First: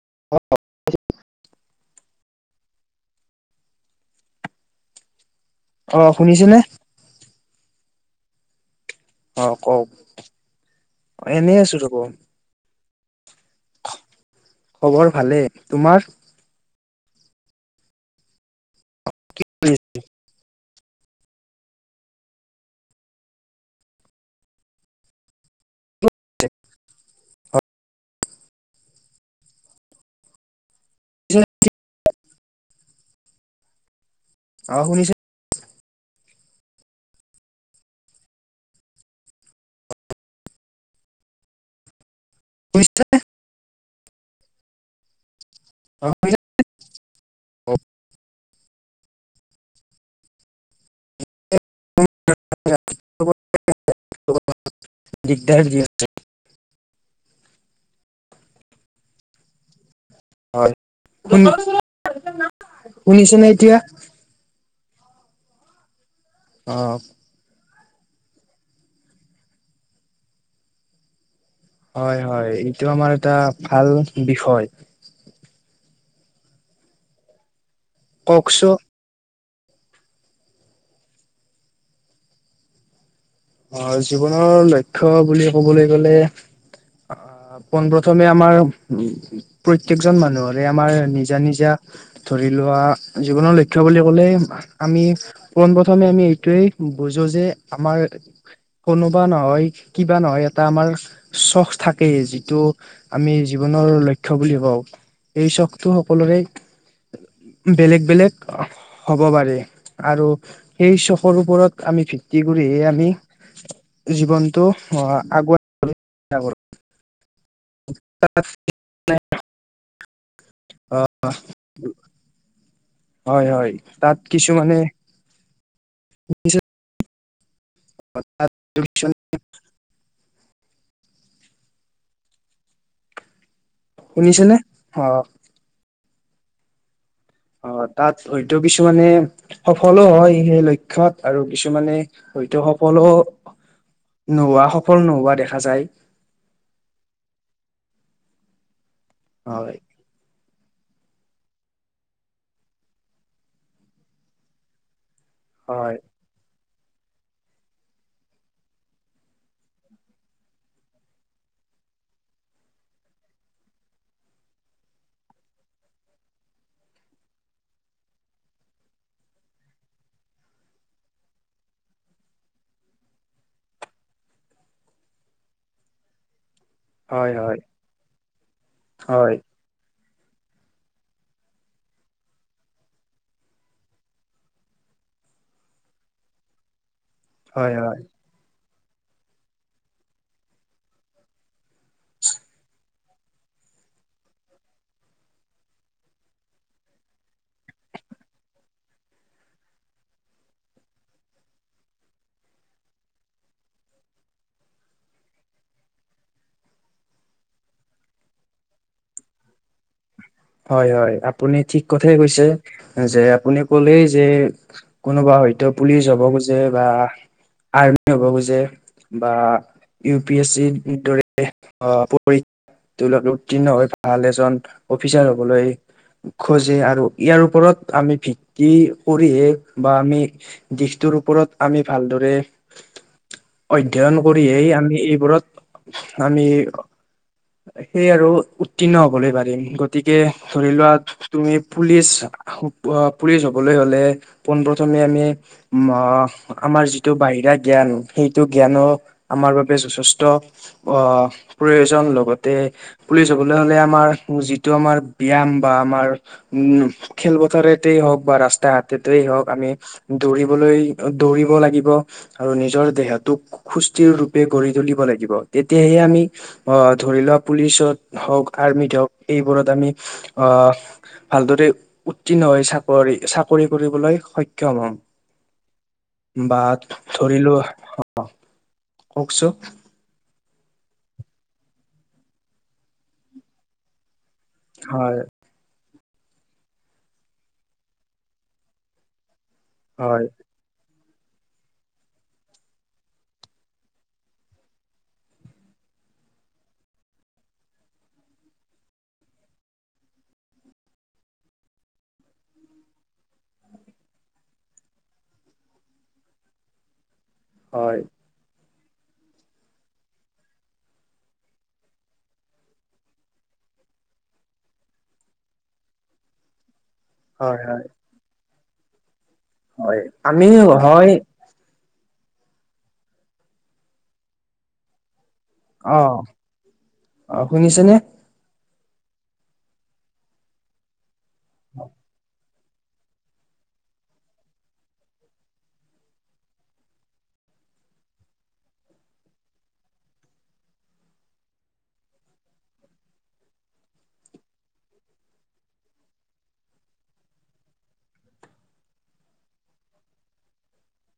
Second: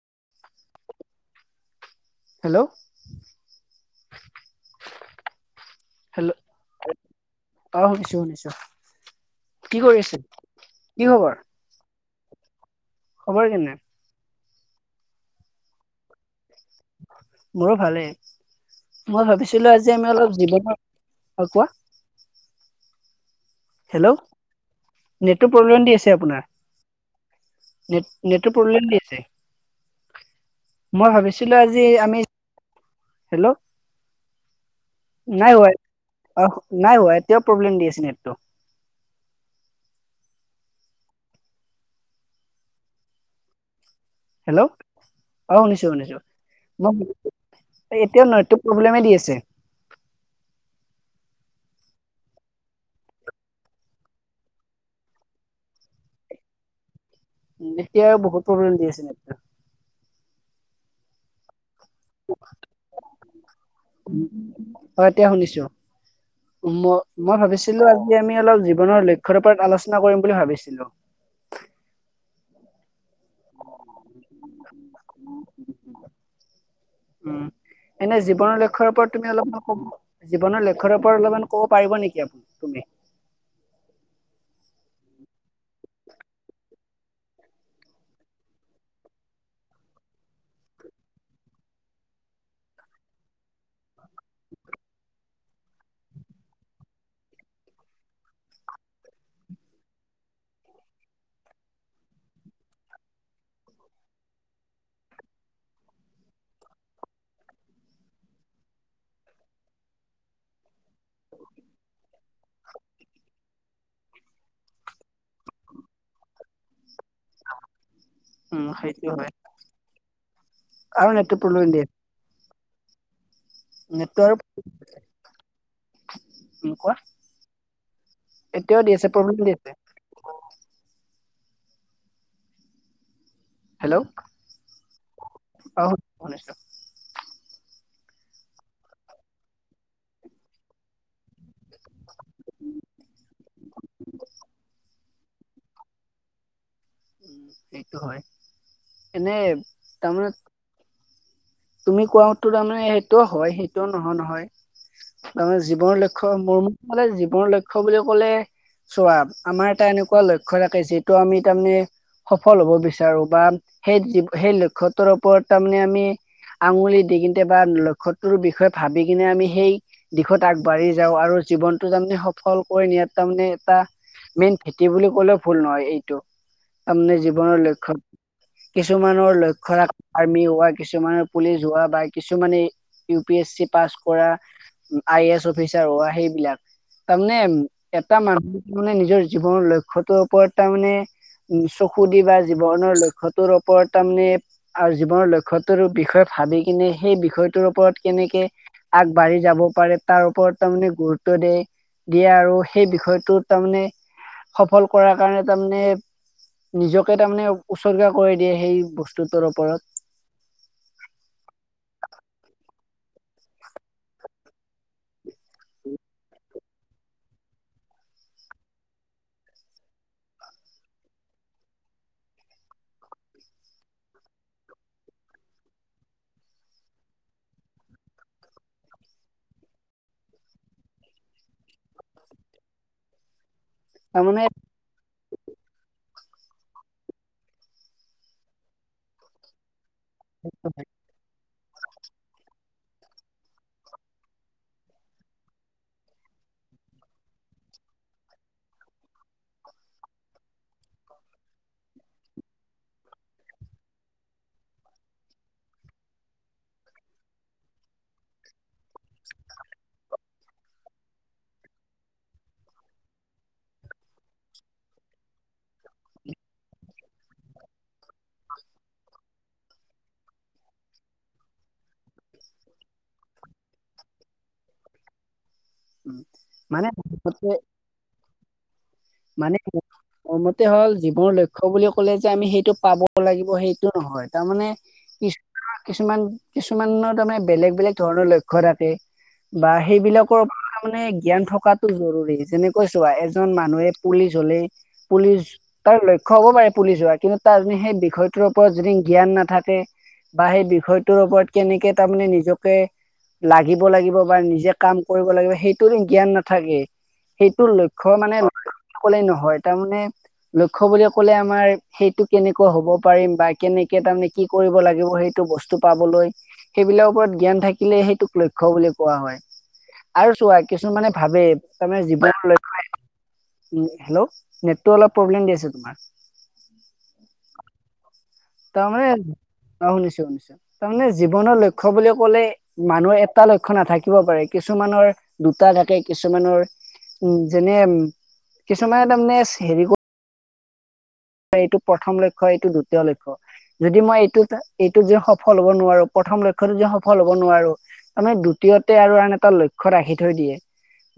[inaudible] Hello! অ, hello শুনিছেনে? অ, শুনিছোঁ, শুনিছোঁ। অ, কওঁক। অ' খবৰ এনেই আছো ৰ'ব। খবৰ কেনে? খবৰ ভালেই, তোমাৰ? মোৰ ভালেই। মই ভাবিছিলো আজি আমি অলপ জীৱনৰ অ, কোৱা হেল্ল', নেটটো প্ৰব্লেম দি আছে আপোনাৰ। নেট নেটৰ প্ৰব্লেম দি আছে। মই ভাবিছিলো আজি আমি, হেল্ল' অ শুনিছে নাই [unintelligible] অস, নাই হোৱা, এতিয়াও প্ৰব্লেম দি আছে নেটটো। [inaudible] হেল্ল', অ শুনিছোঁ, শুনিছোঁ। মই এতিয়াও নেটটো প্ৰব্লেমে দি আছে। দিগদাৰ দি আছে। এতিয়াও বহুত প্ৰব্লেম দি আছে নেটটো। হয়, শুনি শুনিছেনে এতিয়া? অ, এতিয়া শুনিছোঁ। অ ম-মই ভাবিছো ছিলো আজি আমি অলপ জীৱনৰ লক্ষ্যৰ ওপৰত আলোচনা কৰিম বুলি ভাবিছিলো। হয়, হয়, এইটো আমাৰ এটা ভাল বিষয়। উম, এনে জীৱনৰ কওকচোন লক্ষ্যৰ ওপৰত তুমি অলপ মোক জীৱনৰ লক্ষ্যৰ ওপৰত অলপমান‌ ক'ব পাৰিব নেকি আপুনি, তুমি? অ, জীৱনৰ লক্ষ্য বুলি ক'বলৈ গ'লে, অ' পোন প্ৰথমে আমাৰ, প্ৰত্যেকজন মানুহৰে আমাৰ নিজা নিজা ধৰি লোহা জীৱনৰ লক্ষ্য বুলি ক'লে আমি পোন প্ৰথমে আমি এইটোয়ে বুজো যে তে, আমাৰ কোনোবা নহয় কিবা নহয় এটা আমাৰ চখ থাকেই যিটো আমি জীৱনৰ লক্ষ বুলি কওঁ। এই চখটো সকলোৰে বেলেগ বেলেগ হ'ব পাৰে। আৰু সেই চফৰ ওপৰত আমি ভিত্তি কৰিহে আমি জীৱনটো [inaudible] আগুৱাই [inaudible] উম, সেইটো হয়, কাৰণ এটো প্ৰৰো দিয়ে। হয় -হয় তাত কিছুমানে ও কোৱা, এতিয়াও দি আছে প্ৰব্লেম দি আছে। হেল্ল' শুনিছে নে, অ, অনিষ্টৰ। অ, তাত হয়তো কিছুমানে সফলো হয়, সেই লক্ষ্যত আৰু কিছুমানে হয়তো সফলো নোহোৱা সফল নোহোৱা দেখা যায়। উম, সেইটো হয়, এনে হয় তাৰমানে তুমি কোৱাতো তাৰমানে সেইটোও হয় সেইটোও নহয় - নহয়। তাৰে মানে হয় জীৱনৰ লক্ষ্য মোৰ, মানে জীৱনৰ লক্ষ্য বুলি ক'লে চোৱা আমাৰ এটা এনেকুৱা লক্ষ্য থাকে যিটো আমি তাৰমানে সফল হব বিচাৰো বা সেই লক্ষ্যতোৰ ওপৰত তাৰমানে আমি আঙুলি দি কেতিয়াব কিনে বা লক্ষ্যটোৰ বিষয়ে ভাবি কিনে আমি সেই দিশত আগবাঢ়ি যাও আৰু আৰু জীৱনটো তাৰমানে সফল কৰি নিয়াত তাৰমানে এটা মেইন ভেটি বুলি ক'লেও ভুল নহয় এইটো। তাৰমানে হয় জীৱনৰ হয় লক্ষ্য, কিছুমানৰ হয় লক্ষ্য ৰাখ আমি হোৱা কিমান কিছুমানৰ পুলিচ হোৱা বা কিছুমানে ইউ পি এছ চি পাছ কৰা। আই এ এছ অফিচাৰ হোৱা সেইবিলাক, তাৰমানে হয় হয় এটা মানুহ মানে নিজৰ জীৱনৰ লক্ষ্যটোৰ ওপৰত তাৰমানে উম, চকু দি বা জীৱনৰ লক্ষ্যতোৰ ওপৰত তাৰমানে আৰু জীৱনৰ লক্ষ্য বিষয়ে ভাবি কিনে সেই বিষয়টোৰ ওপৰত কেনেকে আগবাঢ়ি যাব পাৰে তাৰ ওপৰত তাৰে মানে গুৰুত্ব দিয়ে - দিয়ে আৰু সেই বিষয়টো তাৰমানে সফল কৰাৰ কাৰণে তাৰমানে নিজকে তাৰমানে উচৰ্গা কৰি দিয়ে সেই বস্তুটোৰ ওপৰত। হয় - হয় আপুনি ঠিক কথাই কৈছে যে আপুনি কলেই যে কোনোবা হয় ত'পুলিচ হ'ব খোজে, বা আৰ্মি হ'ব খোজে বা ইউ পি এছ ত কি দৰে পঢ়ি তলত উত্তীৰ্ণ হৈ ভাল এজন অফিচাৰ হ'বলৈ খোজে আৰু ইয়াৰ ওপৰত আমি ভিত্তি কৰিহে বা আমি দিশটো, ৰ' ওপৰত আমি ভালদৰে [unintelligible] অধ্যয়ন তাৰমানে কৰি হেই আমি এইবোৰত আমি, তাকেই আৰু উত্তীৰ্ণ হবলৈ পাৰিম গতিকে ধৰি লোৱা তুমি পুলিচ, পুলিচ হ'বলৈ হলে পোনপ্ৰথমে আমি আমাৰ যিটো বাহিৰা জ্ঞান, সেইটো জ্ঞানো আমাৰ বাবে যথেষ্ট আহ [unintelligible] প্ৰয়োজন। লগতে পুলিচ হবলৈ হ'লে আমাৰ যিটো আমাৰ ব্যায়াম বা আমাৰ উম খেলপথাৰতেই হওক বা ৰাস্তা ঘাটতেই হওক আমি দৌৰিবলৈ, দৌৰিব লাগিব। আৰু নিজৰ দেহটোক সুস্থিৰ ৰূপে গঢ়ি তুলিব লাগিব। তেতিয়াহে আমি আহ ধৰি লোৱা পুলিচত হওক, আৰ্মিত হওক এইবোৰত আমি, আহ ভালদৰে উত্তীৰ্ণ হৈ চাকৰি চাকৰি কৰিবলৈ সক্ষম হ'ম। বা মানে মুঠতে ধৰিলোৱা অ, ' কওকচোন? এতিয়া হ'ল, জীৱনৰ লক্ষ্য বুলি ক'লে যে আমি সেইটো পাব লাগিব সেইটো নহয়। তাৰমানে হয় কিছুমানে, কিছুমান কিছুমানৰ তাৰমানে বেলেগ বেলেগ ধৰণৰ লক্ষ্য থাকে বা হয় সেইবিলাকৰ মানে জ্ঞান থকাতটো জৰুৰী, যেনেকৈ চোৱা এজন মানুহে পুলিচ হ'লে পুলিচ তাৰ লক্ষ্য হ'ব পাৰে পুলি হোৱাৰ, কিন্তু তাৰ য সেই বিষয়টোৰ ওপৰত যদি জ্ঞান নাথাকে। বা সেই বিষয়টোৰ ওপৰত কেনেকে তাৰমানে নিজকে লাগিব লাগিব বা নিজে কাম কৰিব লাগিব। সেইটোৰ জ্ঞান নাথাকে সেইটোৰ হয় লক্ষ্য মানে কলে নহয় তাৰমানে লক্ষ্য বুলি ক'লে আমাৰ সেইটো কেনেকুৱা হ'ব পাৰিম বা কেনেক কেইটা মানে তাৰমানে কি কৰিব লাগিব সেইটো বস্তু পাবলৈ। সেইবিলাক ওপৰত হয় জ্ঞান হয় থাকিলে সেইটোক লক্ষ্য বুলি কোৱা হয়। হয়, আন [unintelligible] কিছু মানে ভাবে তাৰমানে জীৱন [unintelligible] হেল্ল' নেটটো অলপ প্ৰব্লেম দি আছে তোমাৰ। অ অ শুনিছেনে তাৰমানে অ', শুনিছো শুনিছো, তাৰমানে জীৱনৰ লক্ষ্য বুলি ক'লে মানুহৰ এটা লক্ষ্য নাথাকিব পাৰে, কিছুমানৰ দুটা থাকে কিছুমানৰ উ, যেনে কিছুমানে তাৰমানে হেৰি কৰ এইটো প্ৰথম লক্ষ্য, এইটো দ্বিতীয় লক্ষ্য। যদি মই এইটোত-এইটোত যে সফল হ'ব নোৱাৰো, প্ৰথম লক্ষ্যটোত যে সফল হ'ব নোৱাৰো তাৰ [unintelligible] [unintelligible] আৰু আন এটা লক্ষ্য ৰাখি থৈ দিয়ে।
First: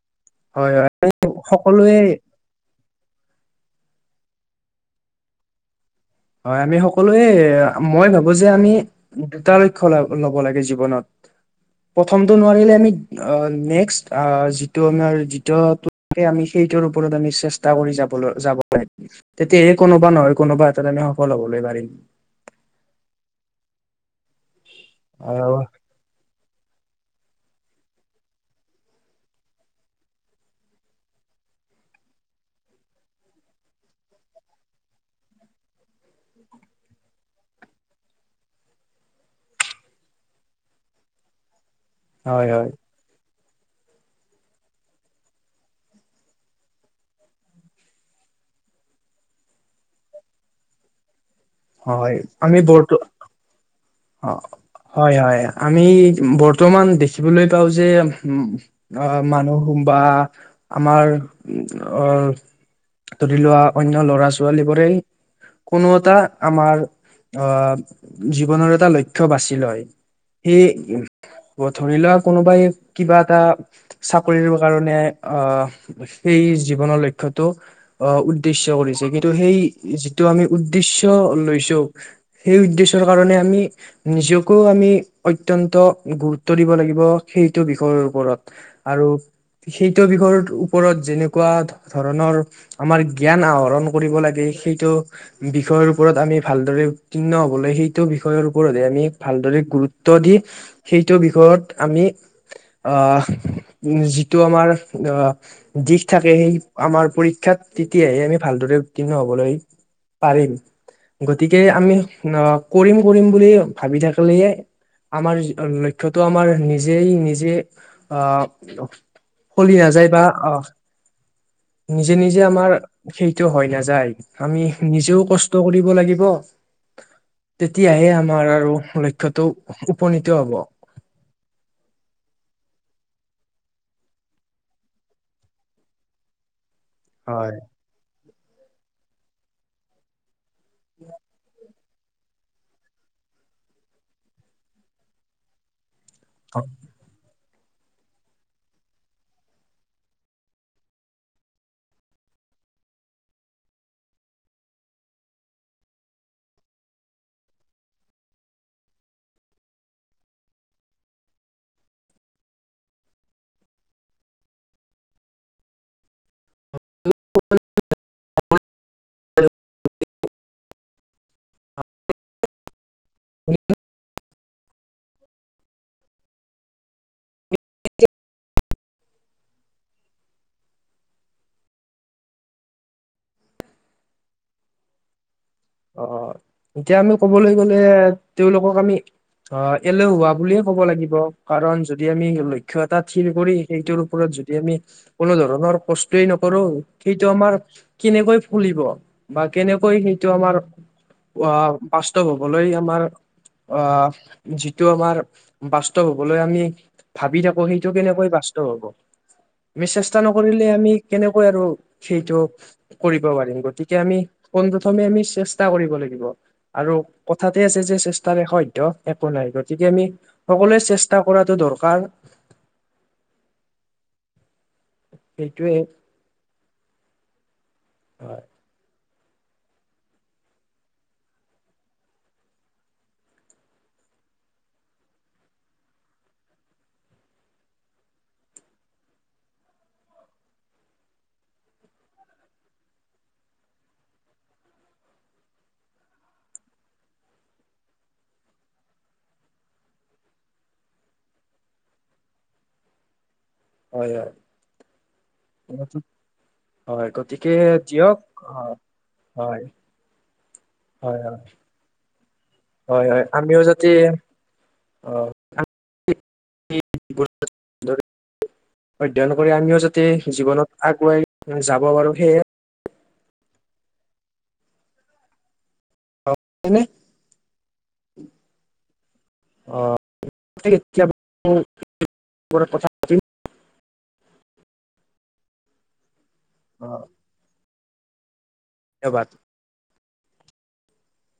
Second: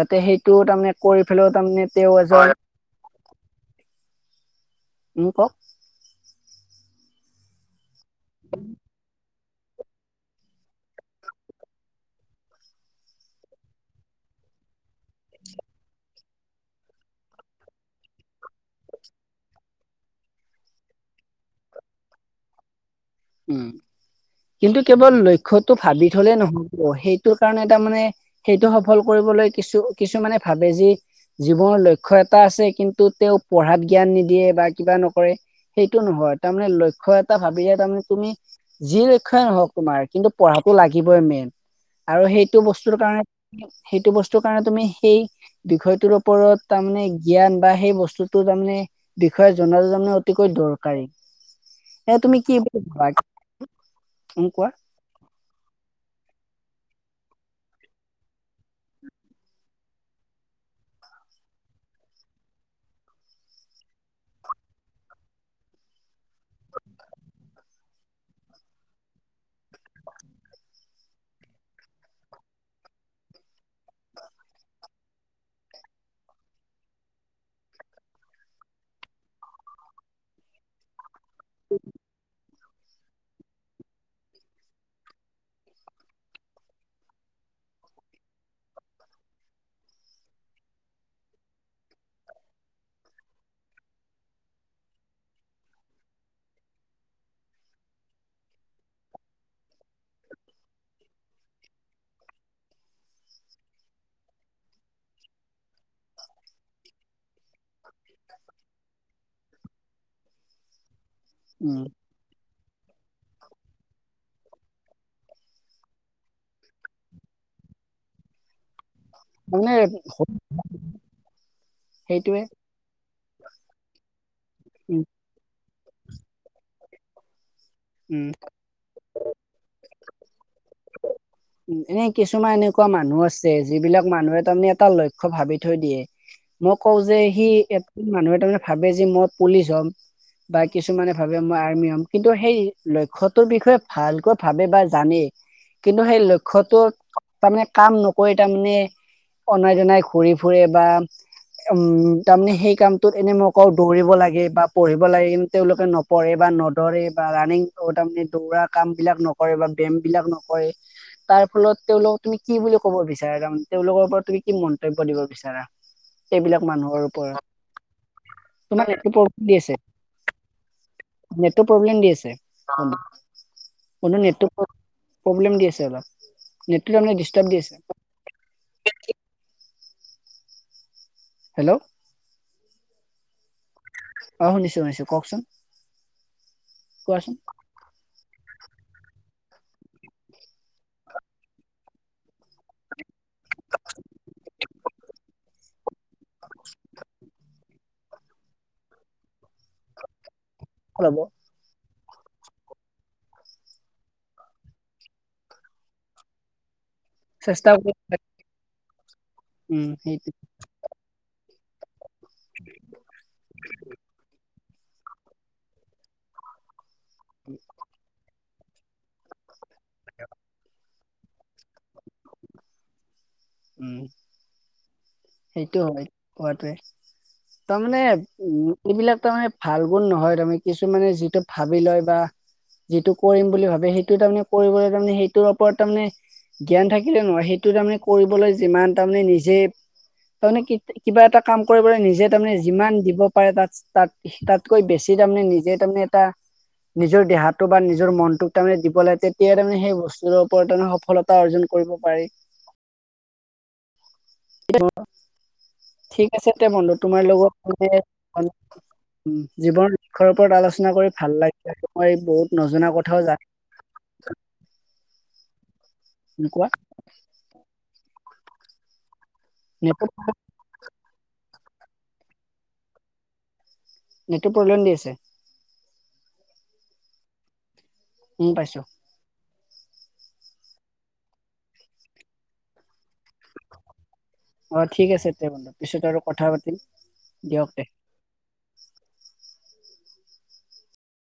যাতে সেইটো হয় হয় তাৰমানে কৰি পেলাইও তাৰমানে সকলোৱে তেওঁ এজন [unintelligible] হয় আমি সকলোৱে, মই ভাবো যে আমি [unintelligible] লক্ষ্য ল-ল'ব লাগে জীৱনত। প্ৰথমটো নোৱাৰিলে, আমি নেক্সট, যিটো আমাৰ, যিটো [unintelligible] যিটোৰ ওপৰত আমি চেষ্টা কৰি যাবলে যাব পাৰিম, তেতিয়াহে কোনোবা নহয় কোনোবা [unintelligible] সফল হবলৈ পাৰিম। উম, কিন্তু কেৱল আহ লক্ষ্যটো ভাবি থলেই নহয় অ', সেইটোৰ কাৰণে তাৰমানে, সেইটো সফল কৰিবলৈ কিছু-কিছু মানে ভাবে যি জীৱনৰ লক্ষ্য এটা আছে কিন্তু তেওঁ পঢ়াত জ্ঞান নিদিয়ে বা কিবা নকৰে সেইটো নহয় তাৰমানে লক্ষ্য এটা ভাবিহে তাৰমানে তুমি যি লক্ষ্যই নহওক তোমাৰ কিন্তু পঢ়াটো লাগিবই মেইন। আৰু হয় সেইটো হয় বস্তুৰ কাৰণে, সেইটো বস্তুৰ কাৰণে তুমি সেই বিষয়টোৰ ওপৰত তাৰমানে জ্ঞান বা সেই বস্তুটো তাৰমানে বিষয়ে জনাটো তাৰমানে অতিকৈ দৰকাৰী। হয়, হয় এ তুমি কি আমি বুলি ভাবা উম, কোৱা হয়, হয় আমি ব বৰ্তমান দেখিবলৈ পাওঁ যে উ অ' মানুহ বা আমাৰ অ' ধৰি লোৱা অন্য ল'ৰা-ছোৱালী বোৰেই কোনো এটা আমাৰ আহ জীৱনৰ এটা লক্ষ্য বাচি লয়। সেই ধৰি লোৱা কোনোবাই কিবা এটা চাকৰিৰ কাৰণে অ' সেই জীৱনৰ লক্ষ্যটো আহ উদ্দেশ্য কৰিছে কিন্তু সেই যিটো টো আমি উদ্দেশ্য লৈছো। সেই উদ্দেশ্যৰ কাৰণে আমি নিজকো আমি অত্যন্ত গুৰুত্ব দিব লাগিব। এইটো বিষয়ৰ ওপৰত আৰু সেইটো বিষয়ৰ ওপৰত যেনেকুৱা ধৰণৰ আমাৰ জ্ঞান আহৰণ কৰিব লাগে। সেইটো বিষয়ৰ ওপৰত আমি ভালদৰে উত্তীৰ্ণ হ'বলৈ সেইটো বিষয়ৰ ওপৰতে আমি ভালদৰে গুৰুত্ব দি সে এইটো বিষয়ত আমি অ', উ যিটো আমাৰ অহ, দিশ থাকে সেইটো আমাৰ পৰীক্ষাত তেতিয়াহে আমি ভালদৰে উত্তীৰ্ণ হ'বলৈ পাৰিম। গতিকে উম আমি অ', কৰিম কৰিম বুলি ভাবি থাক আলে আমাৰ লক্ষ্যটো আমাৰ নিজেই নিজে অ'। চলি মানে নাযায় বা অ'। নিজে নিজে সেইটোৱে আমাৰ সেইটো হৈ নাযায়, আমি উম নিজেও কষ্ট ট' কৰিব লাগিব। তেতিয়াহে উম আমাৰ আৰু লক্ষ্যটো উপনীত হ'ব। উম, এনে কিছুমান এনেকুৱা মানুহ আছে যিবিলাক মানুহে তাৰমানে এটা লক্ষ্য ভাবি থৈ দিয়ে। মই কওঁ যে সি হয় এ মানুহে তাৰে ভাবে যে মই পুলিচ হ'ম। বা কিছুমানে ভাবে মই আৰ্মি হম। কিন্তু সেই লক্ষ্যটোৰ বিষয়ে ভালকৈ ভাবে বা জানেই কিন্তু সেই ক্ষ্যটোৰ তাৰমানে কাম নকৰে তাৰমানে অনাই জনাই ঘূৰি ফুৰে বা উম, তাৰমানে সেই কামটোত এনে মোই কওঁ দৌৰিব লাগে বা পঢ়িব লাগে তেওঁলোকে নপঢ়ে বা নদৌৰে বা ৰাণিং তাৰমানে দৌৰা কামবিলাক নকৰে বা ব ব্যায়ামবিলাক নকৰে। তাৰ ফলত তেওঁলোকক তুমি কি বুলি ক'ব বিচাৰা তাৰমানে তেওঁলোকৰ ওপৰত তুমি কি মন্তব্য দিব বিচাৰা? এইবিলাক মানুহৰ ওপৰত তোমাক [unintelligible] দি আছে। নেটটো প্ৰব্লেম দি আছে নেটটো প্ৰব্লেম দি আছো অলপ নেটটো তাৰমানে ডিষ্টাৰ্ব দি আছে। হেল্ল'। অ শুনিছো শুনিছো কওঁক চোন? অ এতিয়া আমি কবলৈ গলে তেওঁলোকক আমি অ এলেহোৱা বুলিয়ে ক'ব লাগিব কাৰণ যদি আমি লক্ষ্য এটা থিৰ কৰি সেইটোৰ ওপৰত যদি আমি কোনো ধৰণৰ কষ্টয়ে নকৰো সেইটো আমাৰ কেনেকৈ ফুলিব। বা কেনেকৈ সেইটো আমাৰ ওলাব আহ বাস্তৱ হবলৈ আমাৰ আহ যিটো আমাৰ বাস্তৱ হবলৈ আমি ভাবি থাকো চেষ্টা সেইটো কৰি কেনেকৈ বাস্তৱ হব আমি উম চেষ্টা সেইটো নকৰিলে আমি কেনেকৈ আৰু সেইটো কৰিব পাৰিম গতিকে আমি পোনপ্ৰথমে আমি চেষ্ চেষ্টা কৰিব লাগিব আৰু কথাতে আছে যে চেষ্টাৰে অসধ্য একো নাই। গতিকে আমি সকলোৱে চেষ্টা কৰাটো দৰকাৰ উম। সেইটোৱে সেইটো হয় হোৱাটোৱে তাৰমানে হয় উম এইবিলাক তাৰে ভাল বোৰ নহয় তাৰমানে কিছুমানে যিটো ভাবি লয় বা যিটো কৰিম বুলি ভাবে সেইটো তাৰমানে কৰিবলৈ তাৰমানে, সেইটোৰ ওপৰত তাৰমানে জ্ঞান থাকিলে নহয় সেইটো তাৰমানে কৰিবলৈ যিমান তাৰমানে নিজে তাৰমানে কিবা এটা কাম কৰিবলৈ নিজে তাৰমানে যিমান দিব পাৰে তাত তাত তাতকৈ বেছি তাৰমানে নিজে ত এটা নিজৰ দেহটো বা নিজৰ মনটোক তাৰমানে দিব লাগে তেতিয়াাই তাৰমানে সেই বস্তুটোৰ ওপৰত তাৰে সফলতা অৰ্জন কৰিব পাৰি। হয় হয়। ঠিক আছে দে বন্ধু হয় তোমাৰ গতিকে লগত মে দিয়ক উ হয় হয় জীৱনৰ লক্ষ্যৰ ওপৰত আলোচনা কৰি হয় ভাল হয় লাগি আৰু মই বহুত নজনা হয় কথাও হয় জানো আমিও যদি অ'। কোৱা [unintelligible] অধ্যয়ন কৰি আমিও যাতে নেটৱৰ্ক জীৱনত আগুৱাই যাব পাৰো সেয়ে নেটটো প্ৰব্লেম দি আছে? অ এনে উম পাইছো। [unintelligible] অ ঠিক আছে তে বল পিছত আৰু কথা পাতিম অ, দিয়ক দে ধন্যবাদ।